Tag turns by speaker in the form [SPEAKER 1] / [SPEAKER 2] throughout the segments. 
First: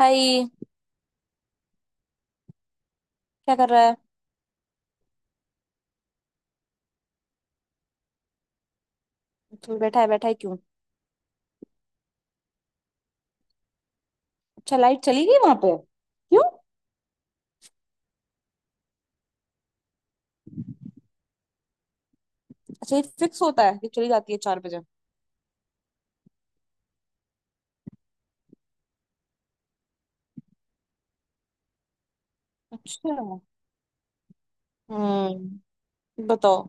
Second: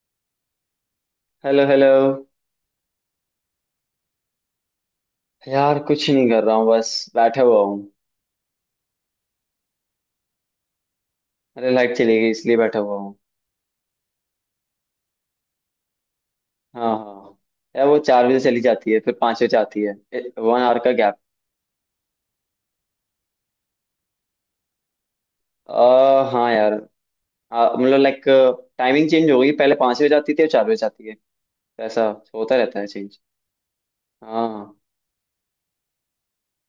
[SPEAKER 1] हाय।
[SPEAKER 2] Hello hello.
[SPEAKER 1] क्या कर रहा है।
[SPEAKER 2] यार कुछ नहीं कर रहा हूँ, बस बैठा हुआ हूँ।
[SPEAKER 1] चल बैठा है, बैठा है क्यों।
[SPEAKER 2] अरे लाइट चली गई इसलिए बैठा हुआ हूँ।
[SPEAKER 1] अच्छा, लाइट चली गई वहां पे क्यों।
[SPEAKER 2] हाँ हाँ हाँ। यार वो 4 बजे चली जाती है, फिर 5 बजे आती है। 1 आवर का गैप।
[SPEAKER 1] अच्छा, ये फिक्स होता है कि चली जाती है 4 बजे।
[SPEAKER 2] हाँ यार। मतलब लाइक टाइमिंग चेंज हो गई, पहले 5 बजे जाती थी और 4 बजे जाती है। तो ऐसा होता रहता है
[SPEAKER 1] अच्छा।
[SPEAKER 2] चेंज। हाँ
[SPEAKER 1] हम्म। बताओ।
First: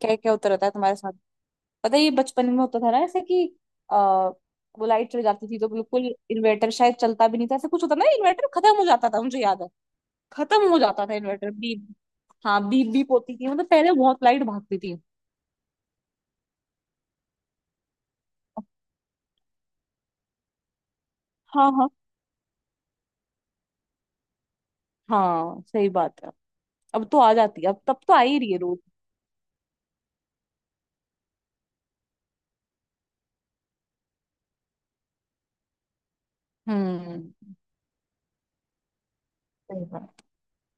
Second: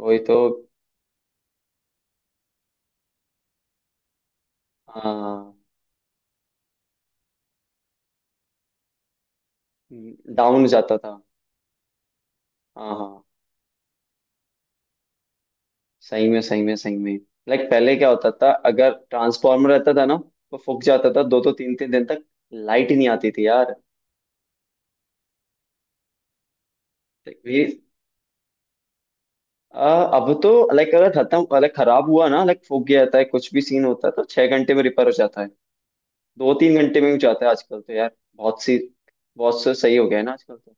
[SPEAKER 1] क्या क्या
[SPEAKER 2] तो।
[SPEAKER 1] होता रहता है तुम्हारे साथ। पता है ये बचपन में होता था ना ऐसे कि आ, वो लाइट चली जाती थी
[SPEAKER 2] हाँ
[SPEAKER 1] तो बिल्कुल इन्वर्टर शायद चलता भी नहीं था, ऐसे कुछ होता ना, इन्वर्टर खत्म हो जाता था, मुझे याद है।
[SPEAKER 2] डाउन
[SPEAKER 1] खत्म हो
[SPEAKER 2] जाता
[SPEAKER 1] जाता था
[SPEAKER 2] था।
[SPEAKER 1] Inverter, beep. हाँ बीप
[SPEAKER 2] हाँ
[SPEAKER 1] बीप
[SPEAKER 2] हाँ।
[SPEAKER 1] होती थी। मतलब पहले बहुत लाइट भागती थी।
[SPEAKER 2] सही में सही में सही में। लाइक पहले क्या होता था, अगर ट्रांसफार्मर रहता था ना तो फूक जाता था दो दो
[SPEAKER 1] हाँ
[SPEAKER 2] तीन
[SPEAKER 1] हाँ।
[SPEAKER 2] तीन दिन तक। लाइट ही नहीं आती थी यार।
[SPEAKER 1] हाँ सही बात है। अब तो आ
[SPEAKER 2] Like,
[SPEAKER 1] जाती
[SPEAKER 2] ये
[SPEAKER 1] है, अब तब तो आ ही रही है रोज।
[SPEAKER 2] आ, अब तो लाइक, अगर खत्म लाइक खराब हुआ ना, लाइक फूक गया जाता है, कुछ भी सीन होता है, तो 6 घंटे में रिपेयर हो जाता है। 2 3 घंटे में हो
[SPEAKER 1] हम्म।
[SPEAKER 2] जाता है आजकल तो यार। बहुत से
[SPEAKER 1] सही
[SPEAKER 2] सही हो
[SPEAKER 1] बात।
[SPEAKER 2] गया है ना आजकल तो।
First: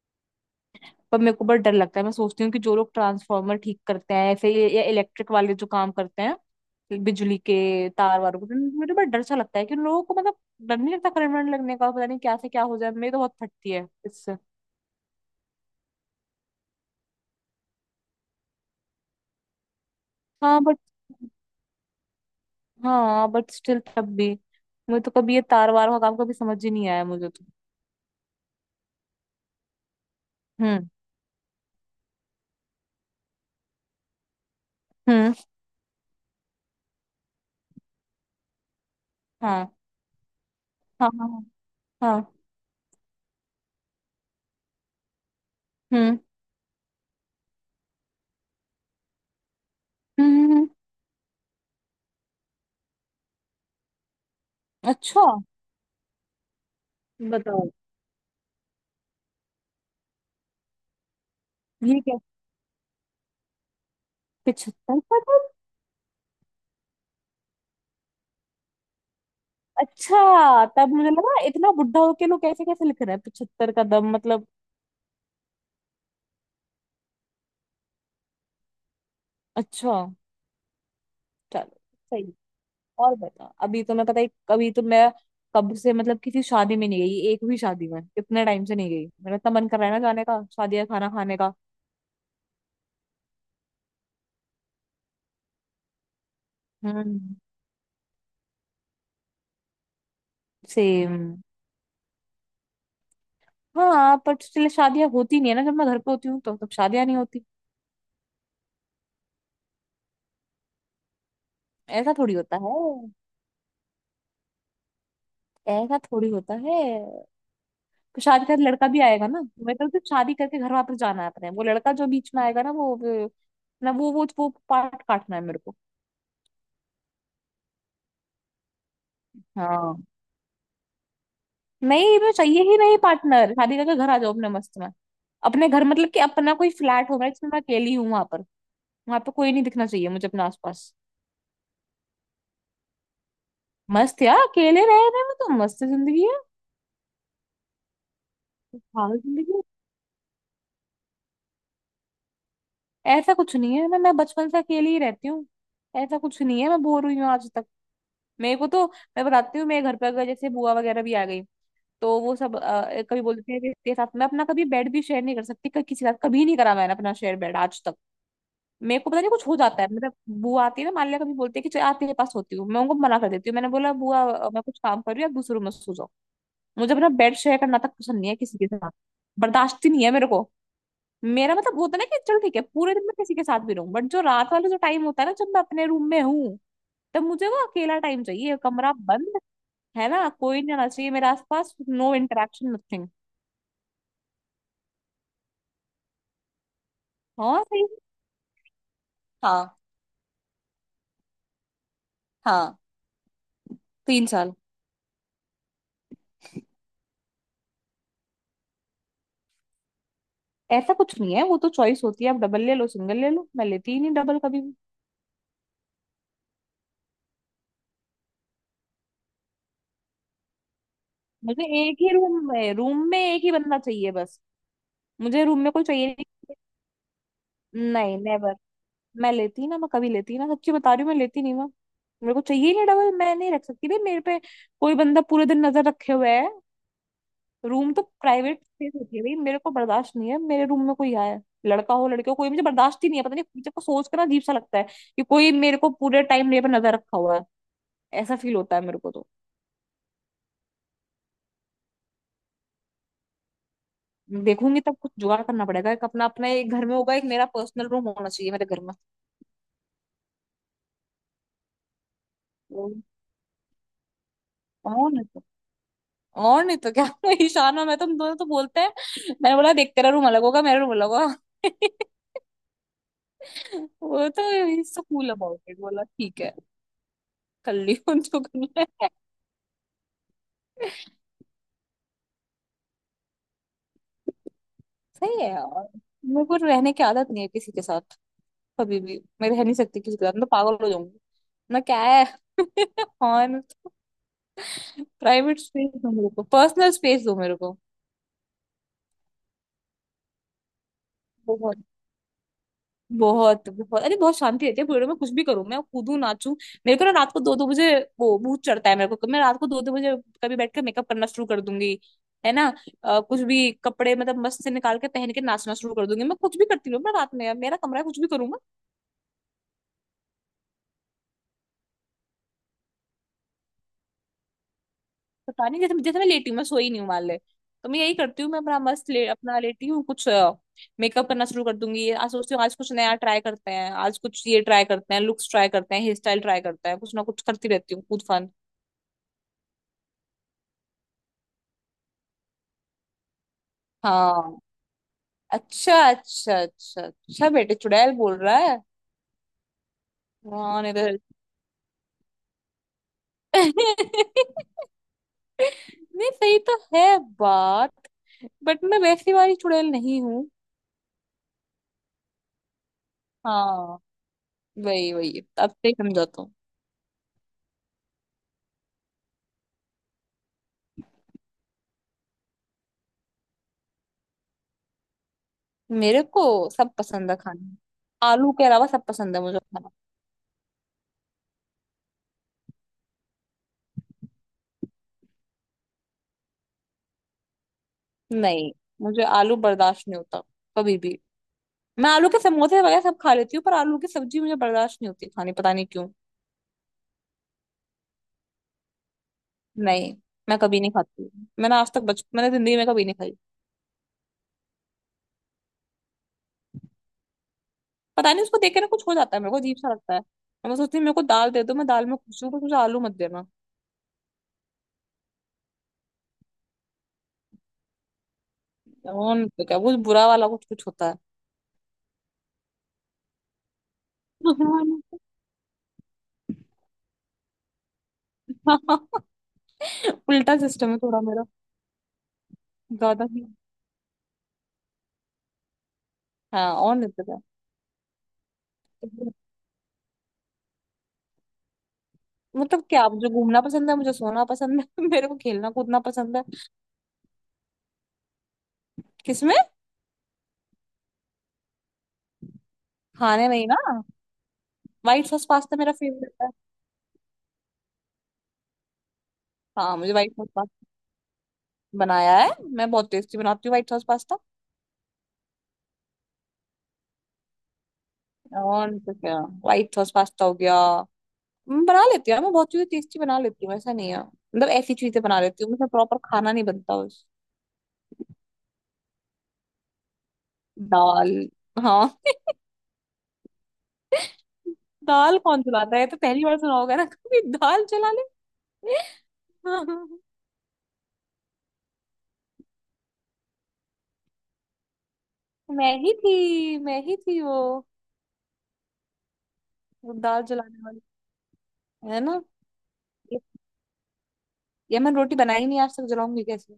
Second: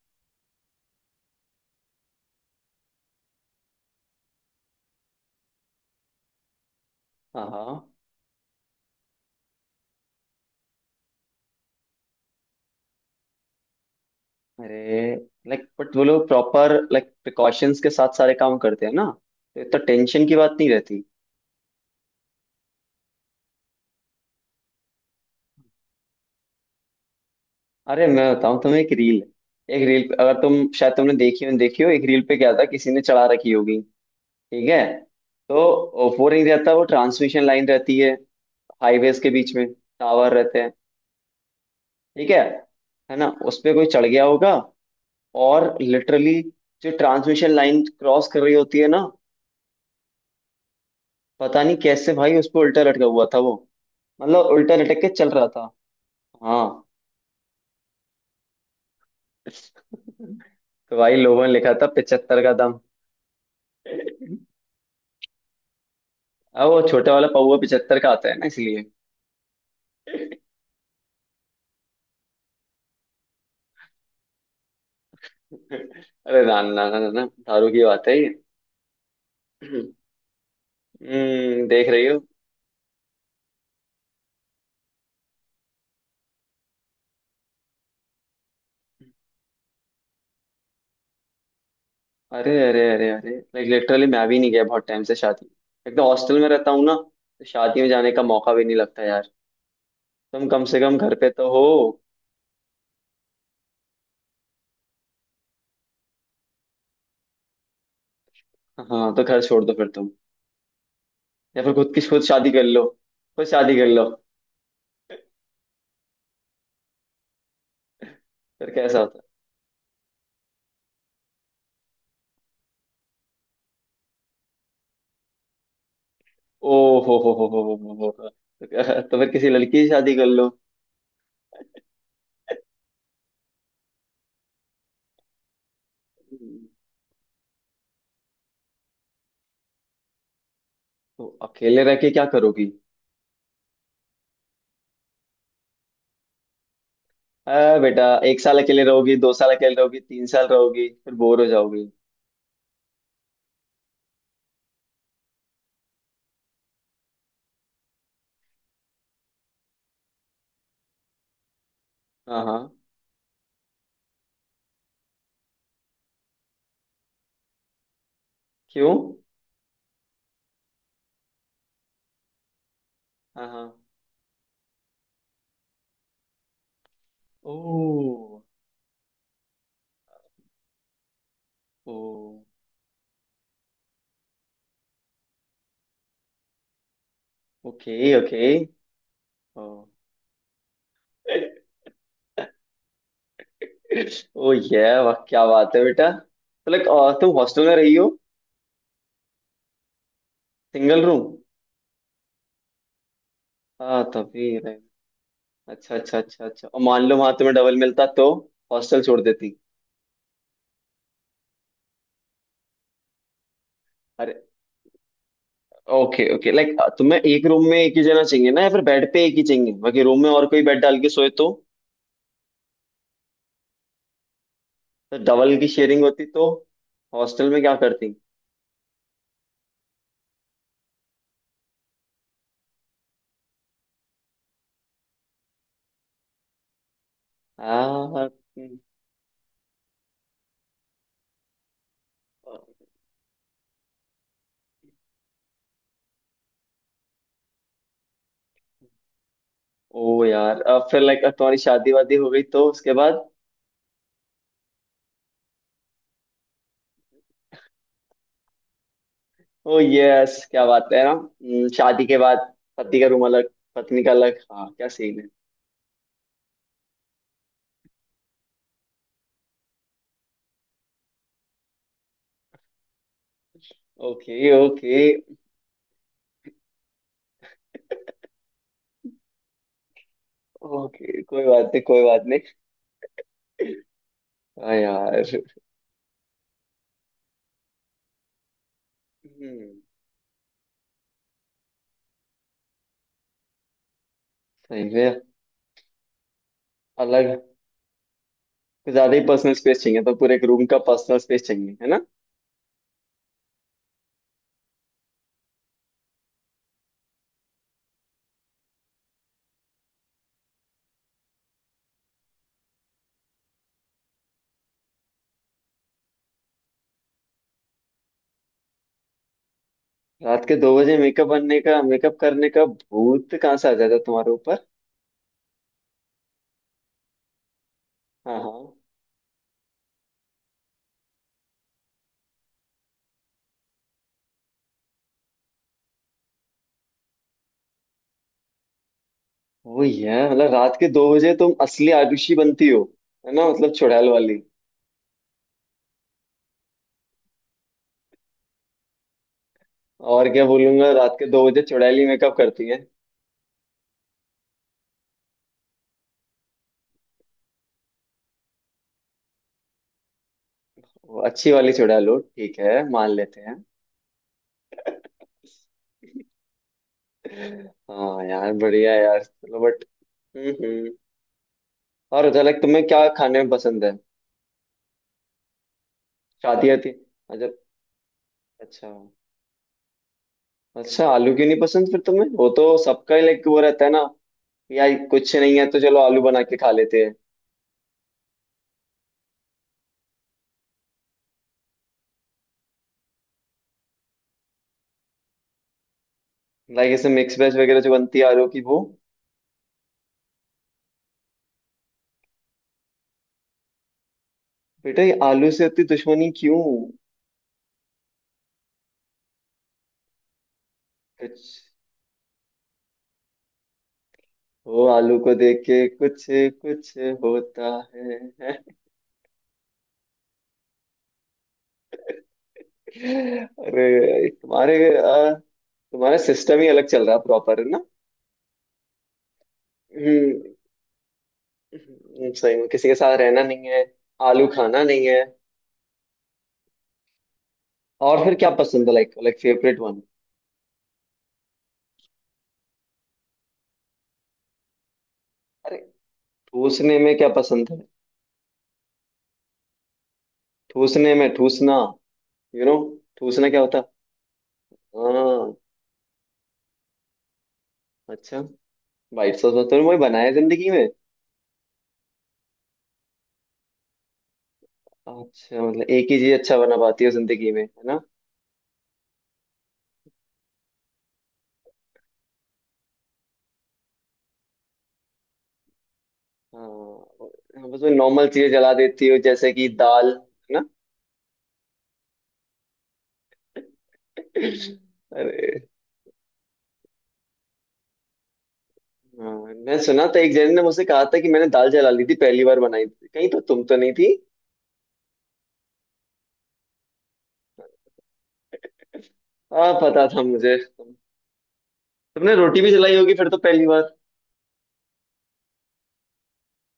[SPEAKER 1] पर मेरे को बहुत डर लगता है, मैं सोचती हूँ कि जो लोग ट्रांसफार्मर ठीक करते हैं, ऐसे या इलेक्ट्रिक वाले जो काम करते हैं, बिजली
[SPEAKER 2] हाँ हाँ।
[SPEAKER 1] के तार वारों को, तो मुझे बड़ा डर सा लगता है कि उन लोगों को मतलब डर नहीं लगता करंट वरंट लगने का, पता नहीं क्या से क्या हो जाए, मेरी तो बहुत फटती है इससे।
[SPEAKER 2] अरे लाइक बट वो लोग प्रॉपर लाइक प्रिकॉशंस के साथ सारे काम करते हैं ना, तो इतना टेंशन की बात
[SPEAKER 1] हाँ
[SPEAKER 2] नहीं
[SPEAKER 1] बट।
[SPEAKER 2] रहती।
[SPEAKER 1] स्टिल तब भी मुझे तो कभी ये तार वार का काम कभी समझ ही नहीं आया मुझे तो।
[SPEAKER 2] अरे मैं बताऊं तुम्हें एक रील। एक रील अगर तुम
[SPEAKER 1] हम्म।
[SPEAKER 2] शायद तुमने देखी हो, देखी हो एक रील पे क्या था, किसी ने चढ़ा रखी होगी। ठीक है।
[SPEAKER 1] हम्म।
[SPEAKER 2] तो वो नहीं रहता, वो ट्रांसमिशन लाइन रहती है हाईवेज के बीच
[SPEAKER 1] हाँ
[SPEAKER 2] में। टावर रहते हैं।
[SPEAKER 1] हाँ हाँ हाँ।
[SPEAKER 2] ठीक है। है ना। उस पे कोई चढ़ गया होगा। और
[SPEAKER 1] हम्म।
[SPEAKER 2] लिटरली जो ट्रांसमिशन लाइन क्रॉस कर रही होती है ना,
[SPEAKER 1] हम्म। हम्म।
[SPEAKER 2] पता नहीं कैसे भाई उस पर उल्टा लटका हुआ था वो। मतलब उल्टा लटक के
[SPEAKER 1] अच्छा।
[SPEAKER 2] चल रहा था। हाँ।
[SPEAKER 1] बताओ।
[SPEAKER 2] तो भाई लोगों ने लिखा था,
[SPEAKER 1] ये क्या।
[SPEAKER 2] 75 का दम।
[SPEAKER 1] 75।
[SPEAKER 2] अब वो छोटा वाला पौवा 75 का आता है ना, इसलिए।
[SPEAKER 1] अच्छा, तब मुझे लगा इतना बुढ़ा होके लोग कैसे कैसे लिख रहे हैं, 75 कदम, मतलब।
[SPEAKER 2] अरे ना ना ना ना ना, दारू की बात है ये।
[SPEAKER 1] अच्छा।
[SPEAKER 2] हम्म।
[SPEAKER 1] चलो।
[SPEAKER 2] देख रही हो।
[SPEAKER 1] सही। और बता, अभी तो मैं, पता है कभी तो मैं, कब से मतलब किसी शादी में नहीं गई, एक भी शादी में इतने टाइम से नहीं गई, मेरा इतना मन कर रहा है ना जाने का, शादी या खाना खाने का।
[SPEAKER 2] अरे अरे अरे अरे, लाइक लिटरली मैं भी नहीं गया बहुत टाइम से शादी। एक तो हॉस्टल में रहता हूँ ना,
[SPEAKER 1] हम्म।
[SPEAKER 2] तो शादी में जाने का मौका भी नहीं लगता यार। तुम कम से कम
[SPEAKER 1] सेम।
[SPEAKER 2] घर पे तो हो।
[SPEAKER 1] हाँ, पर इसलिए शादियां होती नहीं है ना, जब मैं घर पे होती हूँ तो तब शादियां नहीं होती।
[SPEAKER 2] हाँ तो घर छोड़ दो फिर तुम। या फिर खुद की
[SPEAKER 1] ऐसा
[SPEAKER 2] खुद
[SPEAKER 1] थोड़ी
[SPEAKER 2] शादी
[SPEAKER 1] होता है।
[SPEAKER 2] कर लो। खुद शादी कर लो।
[SPEAKER 1] ऐसा थोड़ी होता है। तो शादी का
[SPEAKER 2] फिर
[SPEAKER 1] लड़का
[SPEAKER 2] कैसा
[SPEAKER 1] भी
[SPEAKER 2] होता
[SPEAKER 1] आएगा
[SPEAKER 2] है?
[SPEAKER 1] ना। मैं कहती हूँ शादी करके घर वापस जाना है अपने, वो लड़का जो बीच में आएगा ना ना वो पार्ट काटना है मेरे को।
[SPEAKER 2] ओ हो हो। तो फिर किसी लड़की से
[SPEAKER 1] हाँ।
[SPEAKER 2] शादी कर लो।
[SPEAKER 1] नहीं, मैं चाहिए ही नहीं पार्टनर, शादी करके घर आ जाओ अपने मस्त में। अपने घर मतलब कि अपना कोई फ्लैट होगा जिसमें मैं अकेली हूँ वहां पर। वहां पे कोई नहीं दिखना चाहिए मुझे अपने आसपास।
[SPEAKER 2] तो अकेले रह के क्या करोगी।
[SPEAKER 1] मस्त यार, अकेले रह रहे में तो मस्त जिंदगी है।
[SPEAKER 2] आ बेटा, एक साल अकेले रहोगी,
[SPEAKER 1] पागल
[SPEAKER 2] 2 साल
[SPEAKER 1] जिंदगी
[SPEAKER 2] अकेले रहोगी, 3 साल रहोगी, फिर बोर हो जाओगी।
[SPEAKER 1] है। ऐसा कुछ नहीं है ना, मैं बचपन से अकेली ही रहती हूँ। ऐसा कुछ नहीं है, मैं बोर हुई हूँ आज तक, मेरे को तो। मैं बताती हूँ, मेरे घर पे अगर जैसे बुआ वगैरह भी आ गई, तो वो
[SPEAKER 2] हाँ
[SPEAKER 1] सब
[SPEAKER 2] हाँ।
[SPEAKER 1] कभी बोलते हैं कि इसके साथ मैं अपना कभी बेड भी शेयर नहीं कर सकती, किसी के साथ कभी नहीं करा मैंने अपना शेयर बेड आज तक।
[SPEAKER 2] क्यों।
[SPEAKER 1] मेरे को पता नहीं कुछ हो जाता है मतलब। बुआ आती है ना, मान लिया कभी बोलते हैं कि चल आज तेरे पास सोती हूँ, मैं उनको मना कर
[SPEAKER 2] हाँ
[SPEAKER 1] देती हूँ,
[SPEAKER 2] हाँ।
[SPEAKER 1] मैंने बोला बुआ मैं कुछ काम कर रही हूँ, आप दूसरे रूम में सो जाओ। मुझे अपना बेड शेयर करना तक पसंद
[SPEAKER 2] ओ।
[SPEAKER 1] नहीं है किसी के साथ। बर्दाश्त ही नहीं है मेरे को। मेरा मतलब
[SPEAKER 2] ओ।
[SPEAKER 1] होता है ना कि चल ठीक है पूरे दिन मैं किसी के साथ भी रहूं, बट जो रात वाला जो टाइम होता है ना, जब मैं अपने रूम में हूँ, तब मुझे वो अकेला
[SPEAKER 2] ओके
[SPEAKER 1] टाइम
[SPEAKER 2] ओके।
[SPEAKER 1] चाहिए, कमरा बंद,
[SPEAKER 2] ओ।
[SPEAKER 1] है ना, कोई नहीं आना चाहिए मेरे आसपास, नो इंटरेक्शन, नथिंग।
[SPEAKER 2] ओ ये वाह क्या बात है बेटा। तो लाइक तुम
[SPEAKER 1] हाँ
[SPEAKER 2] हॉस्टल में
[SPEAKER 1] सही है।
[SPEAKER 2] रही हो।
[SPEAKER 1] हाँ।
[SPEAKER 2] Single room.
[SPEAKER 1] हाँ।
[SPEAKER 2] हाँ
[SPEAKER 1] 3 साल।
[SPEAKER 2] तभी रह। अच्छा अच्छा अच्छा अच्छा, और मान लो वहां तुम्हें डबल मिलता तो हॉस्टल छोड़ देती।
[SPEAKER 1] ऐसा कुछ नहीं है, वो तो चॉइस होती है, आप डबल ले लो सिंगल ले लो, मैं लेती ही नहीं
[SPEAKER 2] अरे
[SPEAKER 1] डबल कभी भी।
[SPEAKER 2] ओके ओके, लाइक तुम्हें एक रूम में एक ही जना चाहिए ना, या फिर बेड पे एक ही चाहिए, बाकी रूम में और कोई बेड डाल के सोए
[SPEAKER 1] मुझे एक ही रूम में, रूम में एक ही बंदा चाहिए बस।
[SPEAKER 2] तो
[SPEAKER 1] मुझे
[SPEAKER 2] डबल
[SPEAKER 1] रूम
[SPEAKER 2] की
[SPEAKER 1] में कोई
[SPEAKER 2] शेयरिंग
[SPEAKER 1] चाहिए।
[SPEAKER 2] होती तो हॉस्टल में क्या
[SPEAKER 1] नहीं
[SPEAKER 2] करती।
[SPEAKER 1] नहीं, नेवर। मैं लेती ही ना, मैं कभी लेती ही ना, सच्ची बता रही हूँ, मैं लेती नहीं मैं। मेरे को चाहिए ही नहीं डबल, मैं नहीं रख सकती भाई मेरे पे कोई बंदा पूरे दिन नजर रखे हुए है। रूम तो
[SPEAKER 2] हाँ।
[SPEAKER 1] प्राइवेट स्पेस होती है भाई, मेरे को बर्दाश्त नहीं है मेरे रूम में कोई आए। लड़का हो लड़की हो कोई, मुझे बर्दाश्त ही नहीं है। पता नहीं मुझे को सोच कर ना अजीब सा लगता है कि कोई मेरे को पूरे टाइम मेरे पर नजर रखा हुआ है। ऐसा फील होता है मेरे को तो।
[SPEAKER 2] ओ यार अब फिर लाइक तुम्हारी शादी वादी हो गई, तो उसके बाद।
[SPEAKER 1] देखूंगी तब, कुछ जुगाड़ करना पड़ेगा, एक अपना, अपना एक घर में होगा, एक मेरा पर्सनल रूम होना चाहिए मेरे घर में।
[SPEAKER 2] ओ यस क्या बात है ना। शादी के बाद पति का रूम अलग, पत्नी का अलग, हाँ क्या
[SPEAKER 1] और
[SPEAKER 2] सीन
[SPEAKER 1] नहीं
[SPEAKER 2] है।
[SPEAKER 1] तो। और नहीं तो क्या। ईशान और मैं तुम दोनों तो बोलते हैं। मैंने बोला देख तेरा रूम अलग होगा मेरा रूम अलग होगा। वो तो
[SPEAKER 2] ओके ओके
[SPEAKER 1] इससे कूल अबाउट इट, बोला ठीक है, कर लियो जो करना है।
[SPEAKER 2] ओके, कोई बात नहीं, कोई बात नहीं। हाँ यार।
[SPEAKER 1] सही है यार, मेरे को रहने की आदत नहीं है किसी के साथ। कभी भी मैं रह नहीं
[SPEAKER 2] हम्म,
[SPEAKER 1] सकती किसी के साथ, मैं तो पागल हो जाऊंगी। मैं क्या है। और
[SPEAKER 2] सही है।
[SPEAKER 1] प्राइवेट स्पेस दो मेरे को, पर्सनल स्पेस
[SPEAKER 2] अलग,
[SPEAKER 1] दो मेरे को।
[SPEAKER 2] कुछ ज्यादा ही पर्सनल स्पेस चाहिए, तो पूरे एक रूम का पर्सनल स्पेस चाहिए
[SPEAKER 1] बहुत
[SPEAKER 2] है ना।
[SPEAKER 1] बहुत बहुत, अरे बहुत शांति रहती है पूरे में, कुछ भी करूँ मैं कूदू नाचू। मेरे को ना रात को 2 2 बजे वो भूत चढ़ता है, मेरे को मैं रात को 2 2 बजे कभी बैठ कर मेकअप करना शुरू कर दूंगी, है ना। कुछ भी कपड़े मतलब मस्त से निकाल के पहन के नाचना शुरू कर दूंगी। मैं कुछ भी करती हूँ मैं रात में, मेरा कमरा है, कुछ भी करूँ मैं।
[SPEAKER 2] रात के 2 बजे मेकअप बनने का, मेकअप करने का भूत कहाँ से आ जाता है तुम्हारे ऊपर।
[SPEAKER 1] पता नहीं जैसे जैसे मैं लेटी हूँ, मैं सोई नहीं हूँ मान ले, तो मैं यही
[SPEAKER 2] हाँ
[SPEAKER 1] करती हूँ,
[SPEAKER 2] हाँ।
[SPEAKER 1] मैं अपना मस्त ले अपना लेटी हूँ कुछ मेकअप करना शुरू कर दूंगी। आज सोचती हूँ आज कुछ नया ट्राई करते हैं, आज कुछ ये ट्राई करते हैं, लुक्स ट्राई करते हैं, हेयर स्टाइल ट्राई करते हैं, कुछ ना कुछ करती रहती हूँ कूद फान।
[SPEAKER 2] वो ये है, मतलब रात के 2 बजे तुम असली आरुषि बनती हो। है ना, मतलब चुड़ैल वाली।
[SPEAKER 1] हाँ। अच्छा अच्छा अच्छा अच्छा, बेटे चुड़ैल बोल रहा है।
[SPEAKER 2] और क्या
[SPEAKER 1] कौन
[SPEAKER 2] बोलूंगा, रात
[SPEAKER 1] इधर।
[SPEAKER 2] के 2 बजे चुड़ैली मेकअप करती है।
[SPEAKER 1] नहीं, सही तो है बात, बट मैं वैसी वाली चुड़ैल नहीं हूँ।
[SPEAKER 2] वो अच्छी वाली चुड़ैल हो, ठीक है मान लेते हैं।
[SPEAKER 1] हाँ। वही वही, अब से ही समझाता हूँ।
[SPEAKER 2] हाँ यार, बढ़िया यार, चलो बट। हम्म। और अच्छा लाइक तुम्हें क्या खाने में पसंद है।
[SPEAKER 1] मेरे को
[SPEAKER 2] शादी
[SPEAKER 1] सब
[SPEAKER 2] आती।
[SPEAKER 1] पसंद है
[SPEAKER 2] अच्छा।
[SPEAKER 1] खाना। आलू के अलावा
[SPEAKER 2] अच्छा
[SPEAKER 1] सब पसंद है मुझे खाना।
[SPEAKER 2] अच्छा आलू क्यों नहीं पसंद फिर तुम्हें, वो तो सबका ही लाइक वो रहता है ना। यार कुछ नहीं है तो चलो आलू बना के खा लेते हैं।
[SPEAKER 1] नहीं, मुझे आलू बर्दाश्त नहीं होता कभी भी। मैं आलू के समोसे वगैरह सब खा लेती हूँ, पर आलू की सब्जी मुझे बर्दाश्त नहीं होती खानी, पता नहीं क्यों।
[SPEAKER 2] लाइक ऐसे मिक्स वेज वगैरह जो बनती है आलू की, वो।
[SPEAKER 1] नहीं, मैं कभी नहीं खाती, मैंने आज तक बच मैंने जिंदगी में कभी नहीं खाई।
[SPEAKER 2] बेटा ये आलू से इतनी दुश्मनी क्यों।
[SPEAKER 1] पता नहीं उसको देख के ना कुछ हो जाता है मेरे को, अजीब सा लगता है, और मैं सोचती हूँ मेरे को
[SPEAKER 2] कुछ
[SPEAKER 1] दाल दे दो, मैं दाल में खुश हूँ, बस मुझे आलू मत देना।
[SPEAKER 2] वो आलू को देख के कुछ कुछ होता है।
[SPEAKER 1] और नहीं तो क्या, वो बुरा वाला कुछ कुछ होता है।
[SPEAKER 2] अरे तुम्हारा सिस्टम ही अलग चल रहा है, प्रॉपर है ना। हम्म।
[SPEAKER 1] उल्टा सिस्टम है थोड़ा मेरा।
[SPEAKER 2] सही में किसी के साथ
[SPEAKER 1] ज्यादा
[SPEAKER 2] रहना
[SPEAKER 1] ही।
[SPEAKER 2] नहीं है, आलू खाना नहीं है।
[SPEAKER 1] हाँ और नहीं तो क्या।
[SPEAKER 2] और फिर क्या पसंद है, लाइक लाइक फेवरेट वन।
[SPEAKER 1] मतलब क्या, मुझे घूमना पसंद है, मुझे सोना पसंद है, मेरे को खेलना कूदना पसंद है।
[SPEAKER 2] ठूसने में क्या पसंद है।
[SPEAKER 1] किसमें।
[SPEAKER 2] ठूसने में ठूसना यू नो।
[SPEAKER 1] खाने
[SPEAKER 2] ठूसना क्या
[SPEAKER 1] नहीं
[SPEAKER 2] होता।
[SPEAKER 1] ना। व्हाइट सॉस
[SPEAKER 2] हाँ।
[SPEAKER 1] पास्ता मेरा फेवरेट है।
[SPEAKER 2] अच्छा। वाइट सॉस तो
[SPEAKER 1] हाँ
[SPEAKER 2] वही
[SPEAKER 1] मुझे
[SPEAKER 2] बनाया
[SPEAKER 1] व्हाइट
[SPEAKER 2] है
[SPEAKER 1] सॉस
[SPEAKER 2] जिंदगी
[SPEAKER 1] पास्ता
[SPEAKER 2] में।
[SPEAKER 1] बनाया है। मैं बहुत टेस्टी बनाती हूँ व्हाइट सॉस पास्ता।
[SPEAKER 2] अच्छा मतलब एक ही चीज अच्छा बना पाती हो जिंदगी में, है ना।
[SPEAKER 1] और नहीं तो क्या, व्हाइट सॉस पास्ता हो गया, मैं बना लेती हूँ यार, मैं बहुत चीजें टेस्टी बना लेती हूँ। ऐसा नहीं है मतलब, ऐसी चीजें बना लेती हूँ, मतलब प्रॉपर खाना
[SPEAKER 2] हाँ
[SPEAKER 1] नहीं बनता बस।
[SPEAKER 2] हाँ, बस वही नॉर्मल चीजें जला देती हो, जैसे कि दाल। है ना।
[SPEAKER 1] दाल। हाँ। दाल
[SPEAKER 2] अरे।
[SPEAKER 1] कौन चलाता है, ये तो पहली बार सुना होगा ना, कभी दाल चला ले।
[SPEAKER 2] हाँ। मैं सुना
[SPEAKER 1] हाँ,
[SPEAKER 2] था, एक जन ने मुझसे कहा था कि मैंने दाल जला ली थी पहली बार बनाई थी कहीं, तो तुम तो नहीं थी।
[SPEAKER 1] मैं ही थी वो
[SPEAKER 2] हाँ पता
[SPEAKER 1] वो
[SPEAKER 2] था
[SPEAKER 1] दाल
[SPEAKER 2] मुझे।
[SPEAKER 1] जलाने वाली। है
[SPEAKER 2] तुमने
[SPEAKER 1] ना।
[SPEAKER 2] रोटी भी जलाई होगी फिर तो
[SPEAKER 1] ये
[SPEAKER 2] पहली बार।
[SPEAKER 1] ये मैं रोटी बनाई नहीं आज तक, जलाऊंगी कैसे।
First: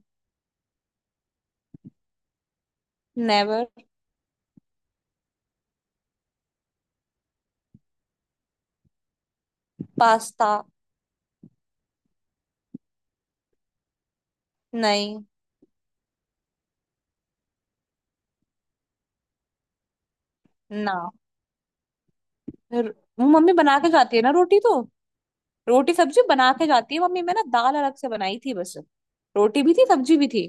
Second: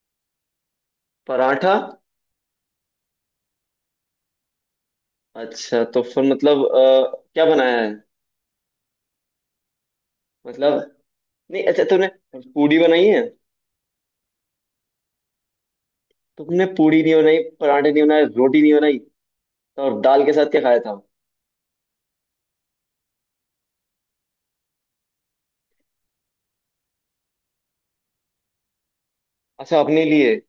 [SPEAKER 2] पराठा।
[SPEAKER 1] नेवर।
[SPEAKER 2] अच्छा तो फिर मतलब क्या बनाया है।
[SPEAKER 1] पास्ता।
[SPEAKER 2] मतलब, नहीं अच्छा तुमने पूड़ी बनाई है।
[SPEAKER 1] नहीं
[SPEAKER 2] तुमने पूड़ी नहीं बनाई, पराठे नहीं बनाए, रोटी नहीं बनाई, तो और दाल के साथ क्या खाया
[SPEAKER 1] ना।
[SPEAKER 2] था।
[SPEAKER 1] फिर- वो मम्मी बना के जाती है ना रोटी तो, रोटी सब्जी बना के जाती है मम्मी, मैं ना दाल अलग से बनाई थी बस, रोटी भी
[SPEAKER 2] अच्छा
[SPEAKER 1] थी
[SPEAKER 2] अपने
[SPEAKER 1] सब्जी भी
[SPEAKER 2] लिए।
[SPEAKER 1] थी।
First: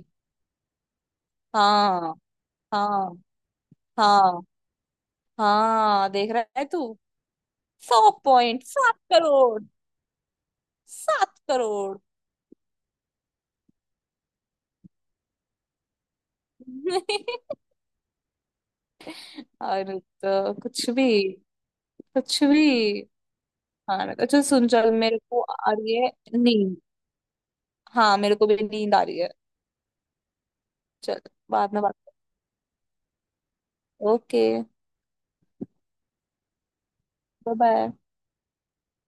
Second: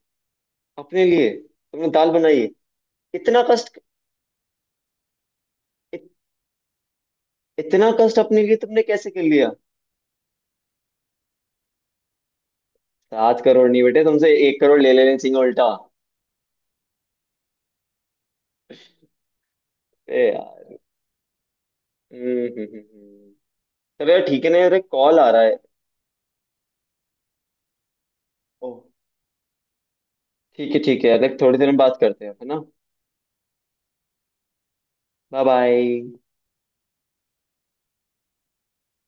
[SPEAKER 2] अपने लिए तुमने दाल
[SPEAKER 1] हाँ।
[SPEAKER 2] बनाई।
[SPEAKER 1] हाँ।
[SPEAKER 2] इतना कष्ट।
[SPEAKER 1] हाँ।
[SPEAKER 2] इत,
[SPEAKER 1] हाँ देख रहा है तू।
[SPEAKER 2] इतना
[SPEAKER 1] सौ
[SPEAKER 2] कष्ट अपने लिए
[SPEAKER 1] पॉइंट
[SPEAKER 2] तुमने
[SPEAKER 1] सात
[SPEAKER 2] कैसे कर लिया।
[SPEAKER 1] करोड़ 7 करोड़।
[SPEAKER 2] 7 करोड़ नहीं बेटे, तुमसे 1 करोड़ ले लेने चाहिए उल्टा।
[SPEAKER 1] और
[SPEAKER 2] ए
[SPEAKER 1] तो
[SPEAKER 2] यार।
[SPEAKER 1] कुछ भी। कुछ
[SPEAKER 2] हम्म हम्म, हम्म,
[SPEAKER 1] भी।
[SPEAKER 2] हम्म।
[SPEAKER 1] हाँ
[SPEAKER 2] चलो
[SPEAKER 1] ना,
[SPEAKER 2] यार,
[SPEAKER 1] अच्छा
[SPEAKER 2] ठीक है ना
[SPEAKER 1] सुन
[SPEAKER 2] यार, एक
[SPEAKER 1] चल मेरे
[SPEAKER 2] कॉल आ
[SPEAKER 1] को
[SPEAKER 2] रहा है।
[SPEAKER 1] आ रही है नींद। हाँ मेरे को भी
[SPEAKER 2] ओह।
[SPEAKER 1] नींद आ रही है।
[SPEAKER 2] ठीक है
[SPEAKER 1] चल,
[SPEAKER 2] यार, एक थोड़ी देर
[SPEAKER 1] बाद
[SPEAKER 2] में
[SPEAKER 1] में बात।
[SPEAKER 2] बात करते हैं, है ना।
[SPEAKER 1] Okay, bye.
[SPEAKER 2] Bye bye.
[SPEAKER 1] Bye.